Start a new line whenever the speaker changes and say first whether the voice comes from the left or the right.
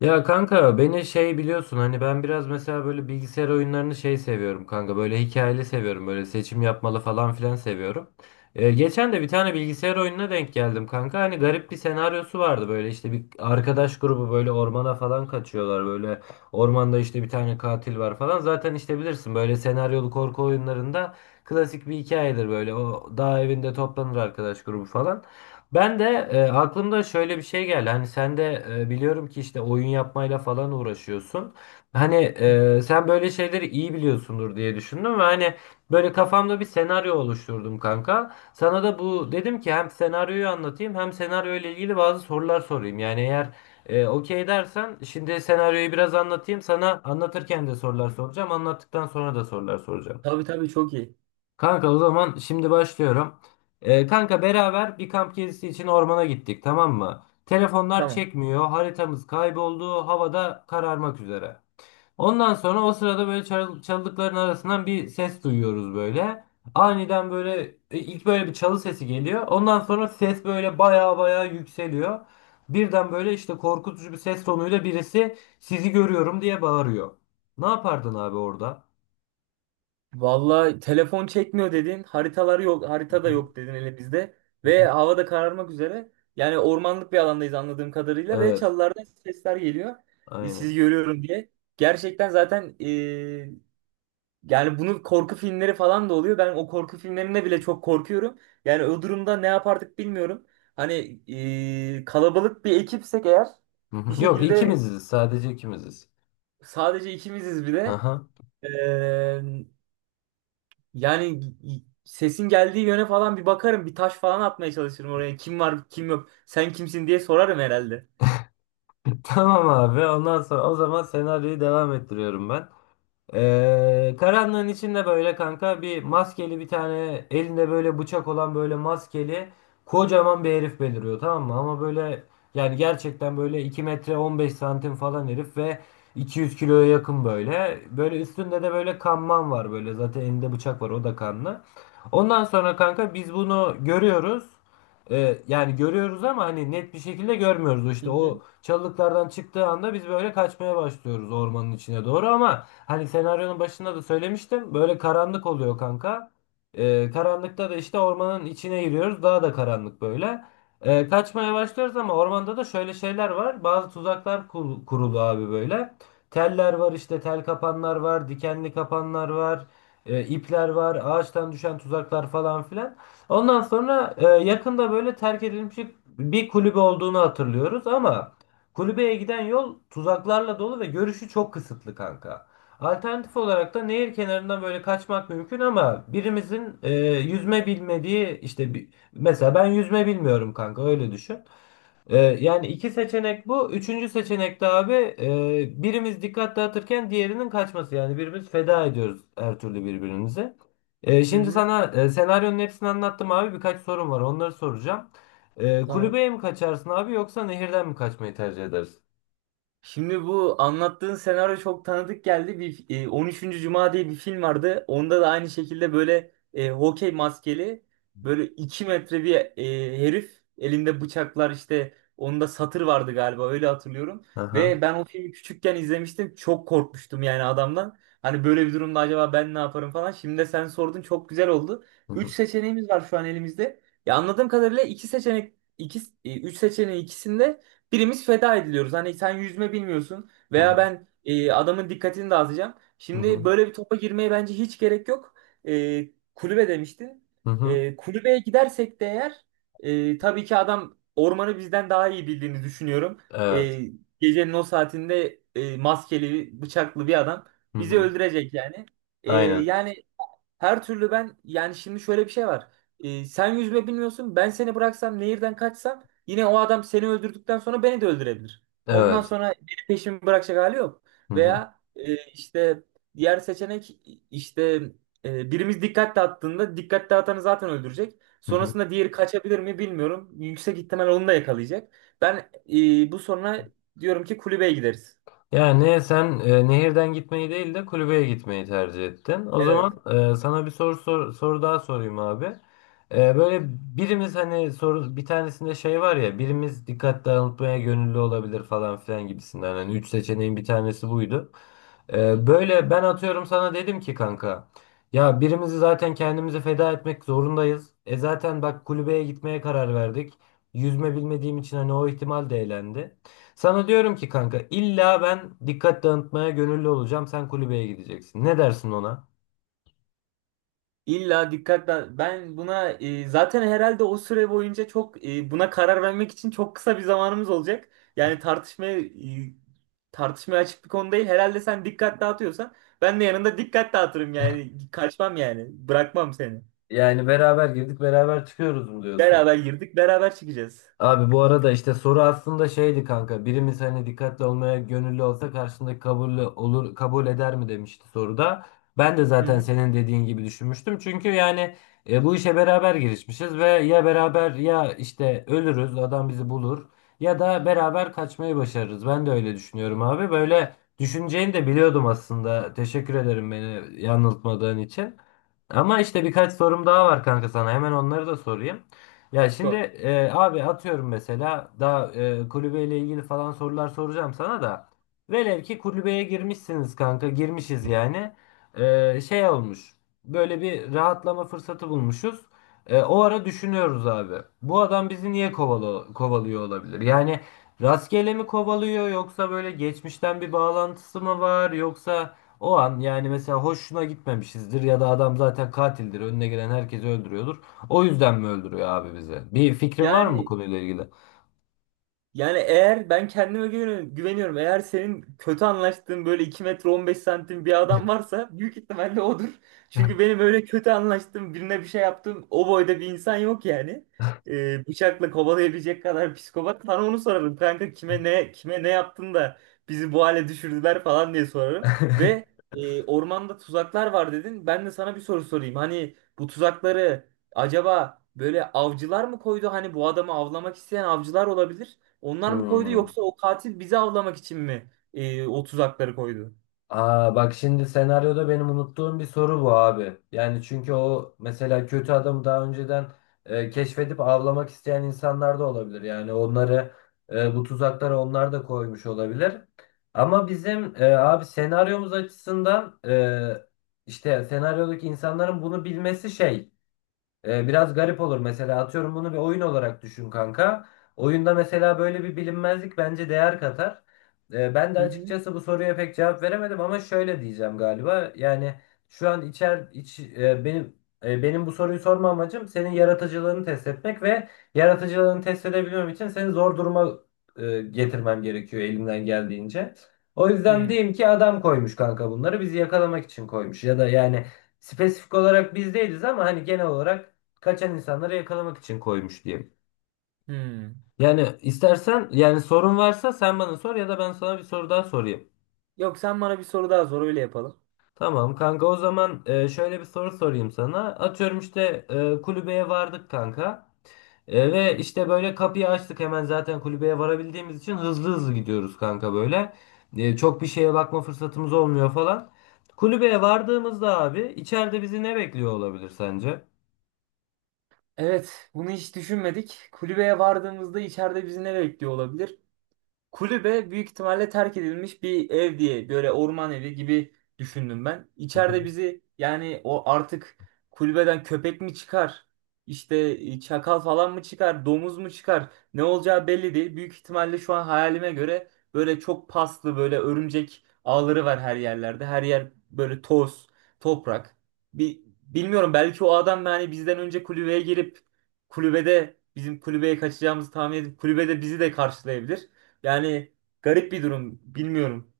left: Ya kanka beni şey biliyorsun hani ben biraz mesela böyle bilgisayar oyunlarını şey seviyorum kanka böyle hikayeli seviyorum böyle seçim yapmalı falan filan seviyorum. Geçen de bir tane bilgisayar oyununa denk geldim kanka hani garip bir senaryosu vardı böyle işte bir arkadaş grubu böyle ormana falan kaçıyorlar böyle ormanda işte bir tane katil var falan zaten işte bilirsin böyle senaryolu korku oyunlarında klasik bir hikayedir böyle o dağ evinde toplanır arkadaş grubu falan. Ben de aklımda şöyle bir şey geldi. Hani sen de biliyorum ki işte oyun yapmayla falan uğraşıyorsun. Hani sen böyle şeyleri iyi biliyorsundur diye düşündüm ve hani böyle kafamda bir senaryo oluşturdum kanka. Sana da bu dedim ki hem senaryoyu anlatayım hem senaryo ile ilgili bazı sorular sorayım. Yani eğer okey dersen şimdi senaryoyu biraz anlatayım. Sana anlatırken de sorular soracağım. Anlattıktan sonra da sorular soracağım.
right: Tabii tabii, çok iyi.
left: Kanka o zaman şimdi başlıyorum. Kanka beraber bir kamp gezisi için ormana gittik, tamam mı? Telefonlar
right: Tamam.
left: çekmiyor, haritamız kayboldu, havada kararmak üzere. Ondan sonra o sırada böyle çalılıkların arasından bir ses duyuyoruz böyle. Aniden böyle ilk böyle bir çalı sesi geliyor. Ondan sonra ses böyle baya baya yükseliyor. Birden böyle işte korkutucu bir ses tonuyla birisi sizi görüyorum diye bağırıyor. Ne yapardın abi orada?
right: Vallahi telefon çekmiyor dedin. Haritalar yok.
left: Hı
right: Harita da
left: hı.
right: yok dedin hele bizde.
left: Hı
right: Ve
left: hı.
right: hava da kararmak üzere. Yani ormanlık bir alandayız anladığım kadarıyla. Ve
left: Evet,
right: çalılardan sesler geliyor. Sizi
left: aynen.
right: görüyorum diye. Gerçekten zaten yani bunu korku filmleri falan da oluyor. Ben o korku filmlerinde bile çok korkuyorum. Yani o durumda ne yapardık bilmiyorum. Hani kalabalık bir ekipsek eğer,
left: Hı
right: bir
left: hı. Yok,
right: şekilde
left: ikimiziz, sadece ikimiziz.
right: sadece ikimiziz bir de.
left: Aha.
right: Ee, Yani sesin geldiği yöne falan bir bakarım. Bir taş falan atmaya çalışırım oraya. Kim var kim yok. Sen kimsin diye sorarım herhalde.
left: Tamam abi, ondan sonra o zaman senaryoyu devam ettiriyorum ben. Karanlığın içinde böyle kanka bir maskeli bir tane elinde böyle bıçak olan böyle maskeli kocaman bir herif beliriyor, tamam mı? Ama böyle yani gerçekten böyle 2 metre 15 santim falan herif ve 200 kiloya yakın böyle. Böyle üstünde de böyle kanman var böyle, zaten elinde bıçak var, o da kanlı. Ondan sonra kanka biz bunu görüyoruz. Yani görüyoruz ama hani net bir şekilde görmüyoruz.
right: Hı
left: İşte
right: hı.
left: o çalılıklardan çıktığı anda biz böyle kaçmaya başlıyoruz ormanın içine doğru ama hani senaryonun başında da söylemiştim. Böyle karanlık oluyor kanka. Karanlıkta da işte ormanın içine giriyoruz. Daha da karanlık böyle. Kaçmaya başlıyoruz ama ormanda da şöyle şeyler var. Bazı tuzaklar kurulu abi böyle. Teller var, işte tel kapanlar var, dikenli kapanlar var, ipler var, ağaçtan düşen tuzaklar falan filan. Ondan sonra yakında böyle terk edilmiş bir kulübe olduğunu hatırlıyoruz ama kulübeye giden yol tuzaklarla dolu ve görüşü çok kısıtlı kanka. Alternatif olarak da nehir kenarından böyle kaçmak mümkün ama birimizin yüzme bilmediği işte bir, mesela ben yüzme bilmiyorum kanka, öyle düşün. E, yani iki seçenek bu. Üçüncü seçenek de abi birimiz dikkat dağıtırken diğerinin kaçması. Yani birbirimiz feda ediyoruz her türlü birbirimize.
right: Hı
left: Şimdi
right: hı.
left: sana senaryonun hepsini anlattım abi, birkaç sorum var, onları soracağım.
right: Tamam.
left: Kulübeye mi kaçarsın abi yoksa nehirden mi kaçmayı tercih edersin?
right: Şimdi bu anlattığın senaryo çok tanıdık geldi. 13. Cuma diye bir film vardı. Onda da aynı şekilde böyle hokey maskeli, böyle 2 metre bir herif, elinde bıçaklar, işte onda satır vardı galiba, öyle hatırlıyorum. Ve
left: Aha.
right: ben o filmi küçükken izlemiştim. Çok korkmuştum yani adamdan. Hani böyle bir durumda acaba ben ne yaparım falan. Şimdi de sen sordun, çok güzel oldu.
left: Hı
right: 3
left: hı.
right: seçeneğimiz var şu an elimizde. Ya anladığım kadarıyla 3 seçeneğin ikisinde birimiz feda ediliyoruz. Hani sen yüzme bilmiyorsun
left: Hı
right: veya
left: hı.
right: ben, adamın dikkatini dağıtacağım.
left: Hı
right: Şimdi
left: hı.
right: böyle bir topa girmeye bence hiç gerek yok. E, Kulübe demiştin.
left: Hı hı.
right: E, kulübeye gidersek de eğer, tabii ki adam ormanı bizden daha iyi bildiğini düşünüyorum. E,
left: Evet.
right: Gecenin o saatinde maskeli, bıçaklı bir adam
left: Hı
right: bizi
left: hı.
right: öldürecek yani.
left: Aynen.
right: Yani her türlü ben, yani şimdi şöyle bir şey var. Sen yüzme bilmiyorsun. Ben seni bıraksam, nehirden kaçsam, yine o adam seni öldürdükten sonra beni de öldürebilir. Ondan
left: Evet.
right: sonra beni, peşimi bırakacak hali yok.
left: Hı hı.
right: Veya işte diğer seçenek, işte birimiz dikkat dağıttığında dikkat dağıtanı zaten öldürecek.
left: Hı hı.
right: Sonrasında diğeri kaçabilir mi bilmiyorum. Yüksek ihtimal onu da yakalayacak. Ben bu sonra diyorum ki kulübeye gideriz.
left: Yani sen nehirden gitmeyi değil de kulübeye gitmeyi tercih ettin. O
right: Evet.
left: zaman sana bir soru daha sorayım abi. Böyle birimiz, hani soru bir tanesinde şey var ya, birimiz dikkat dağıtmaya gönüllü olabilir falan filan gibisinden. Hani üç seçeneğin bir tanesi buydu. Böyle ben atıyorum sana dedim ki kanka ya birimizi zaten kendimizi feda etmek zorundayız. E zaten bak kulübeye gitmeye karar verdik. Yüzme bilmediğim için hani o ihtimal de elendi. Sana diyorum ki kanka illa ben dikkat dağıtmaya gönüllü olacağım. Sen kulübeye gideceksin. Ne dersin ona?
right: İlla dikkatle ben buna, zaten herhalde o süre boyunca çok, buna karar vermek için çok kısa bir zamanımız olacak. Yani tartışmaya açık bir konu değil. Herhalde sen dikkat dağıtıyorsan ben de yanında dikkat dağıtırım, yani kaçmam, yani bırakmam seni.
left: Yani beraber girdik beraber çıkıyoruz mu diyorsun?
right: Beraber girdik, beraber çıkacağız.
left: Abi bu arada işte soru aslında şeydi kanka. Birimiz hani dikkatli olmaya gönüllü olsa karşındaki kabul olur kabul eder mi demişti soruda. Ben de
right: Hı
left: zaten
right: hı.
left: senin dediğin gibi düşünmüştüm. Çünkü yani bu işe beraber girişmişiz ve ya beraber ya işte ölürüz adam bizi bulur ya da beraber kaçmayı başarırız. Ben de öyle düşünüyorum abi. Böyle düşüneceğini de biliyordum aslında. Teşekkür ederim beni yanıltmadığın için. Ama işte birkaç sorum daha var kanka sana. Hemen onları da sorayım. Ya şimdi
right: Doğru.
left: abi atıyorum mesela daha kulübeyle ilgili falan sorular soracağım sana da. Velev ki kulübeye girmişsiniz kanka, girmişiz yani. Şey olmuş, böyle bir rahatlama fırsatı bulmuşuz. O ara düşünüyoruz abi. Bu adam bizi niye kovalıyor olabilir? Yani rastgele mi kovalıyor yoksa böyle geçmişten bir bağlantısı mı var yoksa o an yani mesela hoşuna gitmemişizdir ya da adam zaten katildir önüne gelen herkesi öldürüyordur. O yüzden mi öldürüyor abi bizi? Bir fikrin var mı bu
right: Yani
left: konuyla ilgili?
right: Yani eğer ben kendime güveniyorum. Eğer senin kötü anlaştığın böyle 2 metre 15 santim bir adam varsa, büyük ihtimalle odur. Çünkü benim öyle kötü anlaştığım birine bir şey yaptığım o boyda bir insan yok yani. Bıçakla kovalayabilecek kadar psikopat. Sana onu sorarım kanka, kime ne yaptın da bizi bu hale düşürdüler falan diye sorarım. Ve ormanda tuzaklar var dedin. Ben de sana bir soru sorayım. Hani bu tuzakları acaba böyle avcılar mı koydu? Hani bu adamı avlamak isteyen avcılar olabilir. Onlar mı koydu,
left: Hmm.
right: yoksa o katil bizi avlamak için mi o tuzakları koydu?
left: Aa bak şimdi senaryoda benim unuttuğum bir soru bu abi. Yani çünkü o mesela kötü adamı daha önceden keşfedip avlamak isteyen insanlar da olabilir. Yani onları bu tuzakları onlar da koymuş olabilir. Ama bizim abi senaryomuz açısından işte senaryodaki insanların bunu bilmesi şey. Biraz garip olur, mesela atıyorum bunu bir oyun olarak düşün kanka. Oyunda mesela böyle bir bilinmezlik bence değer katar. Ben de
right: Hı hı.
left: açıkçası bu soruya pek cevap veremedim ama şöyle diyeceğim galiba. Yani şu an benim benim bu soruyu sorma amacım senin yaratıcılığını test etmek ve yaratıcılığını test edebilmem için seni zor duruma getirmem gerekiyor elimden geldiğince. O yüzden
right: Hı
left: diyeyim ki adam koymuş kanka, bunları bizi yakalamak için koymuş ya da yani spesifik olarak biz değiliz ama hani genel olarak kaçan insanları yakalamak için koymuş diyeyim.
right: hı.
left: Yani istersen yani sorun varsa sen bana sor ya da ben sana bir soru daha sorayım.
right: Yok, sen bana bir soru daha sor, öyle yapalım.
left: Tamam kanka, o zaman şöyle bir soru sorayım sana. Atıyorum işte kulübeye vardık kanka. Ve işte böyle kapıyı açtık, hemen zaten kulübeye varabildiğimiz için hızlı hızlı gidiyoruz kanka böyle. Çok bir şeye bakma fırsatımız olmuyor falan. Kulübeye vardığımızda abi içeride bizi ne bekliyor olabilir sence?
right: Evet, bunu hiç düşünmedik. Kulübeye vardığımızda içeride bizi ne bekliyor olabilir? Kulübe büyük ihtimalle terk edilmiş bir ev diye, böyle orman evi gibi düşündüm ben. İçeride bizi, yani o artık kulübeden köpek mi çıkar? İşte çakal falan mı çıkar? Domuz mu çıkar? Ne olacağı belli değil. Büyük ihtimalle şu an hayalime göre böyle çok paslı, böyle örümcek ağları var her yerlerde. Her yer böyle toz, toprak. Bir, bilmiyorum, belki o adam yani bizden önce kulübeye girip, kulübede bizim kulübeye kaçacağımızı tahmin edip kulübede bizi de karşılayabilir. Yani garip bir durum. Bilmiyorum.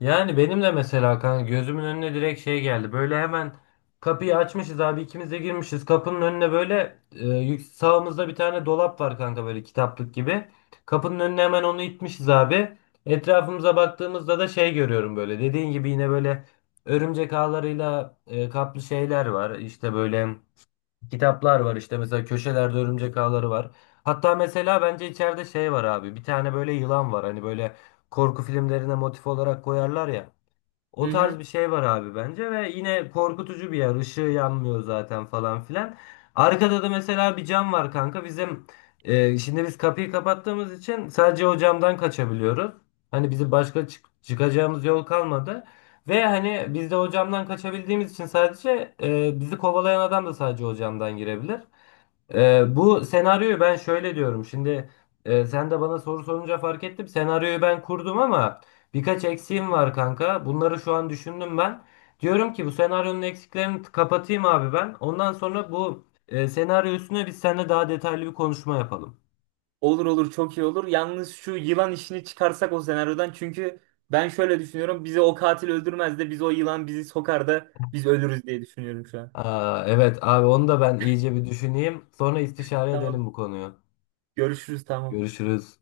left: Yani benim de mesela kanka gözümün önüne direkt şey geldi. Böyle hemen kapıyı açmışız abi, ikimiz de girmişiz. Kapının önüne böyle sağımızda bir tane dolap var kanka böyle kitaplık gibi. Kapının önüne hemen onu itmişiz abi. Etrafımıza baktığımızda da şey görüyorum böyle. Dediğin gibi yine böyle örümcek ağlarıyla kaplı şeyler var. İşte böyle kitaplar var, işte mesela köşelerde örümcek ağları var. Hatta mesela bence içeride şey var abi. Bir tane böyle yılan var. Hani böyle korku filmlerine motif olarak koyarlar ya. O
right: Hı
left: tarz
right: hı.
left: bir şey var abi bence ve yine korkutucu bir yer. Işığı yanmıyor zaten falan filan. Arkada da mesela bir cam var kanka. Bizim şimdi biz kapıyı kapattığımız için sadece o camdan kaçabiliyoruz. Hani bizim başka çıkacağımız yol kalmadı. Ve hani biz de o camdan kaçabildiğimiz için sadece bizi kovalayan adam da sadece o camdan girebilir. Bu senaryoyu ben şöyle diyorum. Şimdi sen de bana soru sorunca fark ettim. Senaryoyu ben kurdum ama birkaç
right: Hı hı.
left: eksiğim var kanka. Bunları şu an düşündüm ben. Diyorum ki bu senaryonun eksiklerini kapatayım abi ben. Ondan sonra bu senaryo üstüne biz seninle daha detaylı bir konuşma yapalım.
right: Olur olur, çok iyi olur. Yalnız şu yılan işini çıkarsak o senaryodan, çünkü ben şöyle düşünüyorum. Bizi o katil öldürmez de biz, o yılan bizi sokar da biz ölürüz diye düşünüyorum şu an.
left: Aa, evet abi, onu da ben iyice bir düşüneyim. Sonra istişare
right: Tamam.
left: edelim bu konuyu.
right: Görüşürüz, tamam.
left: Görüşürüz.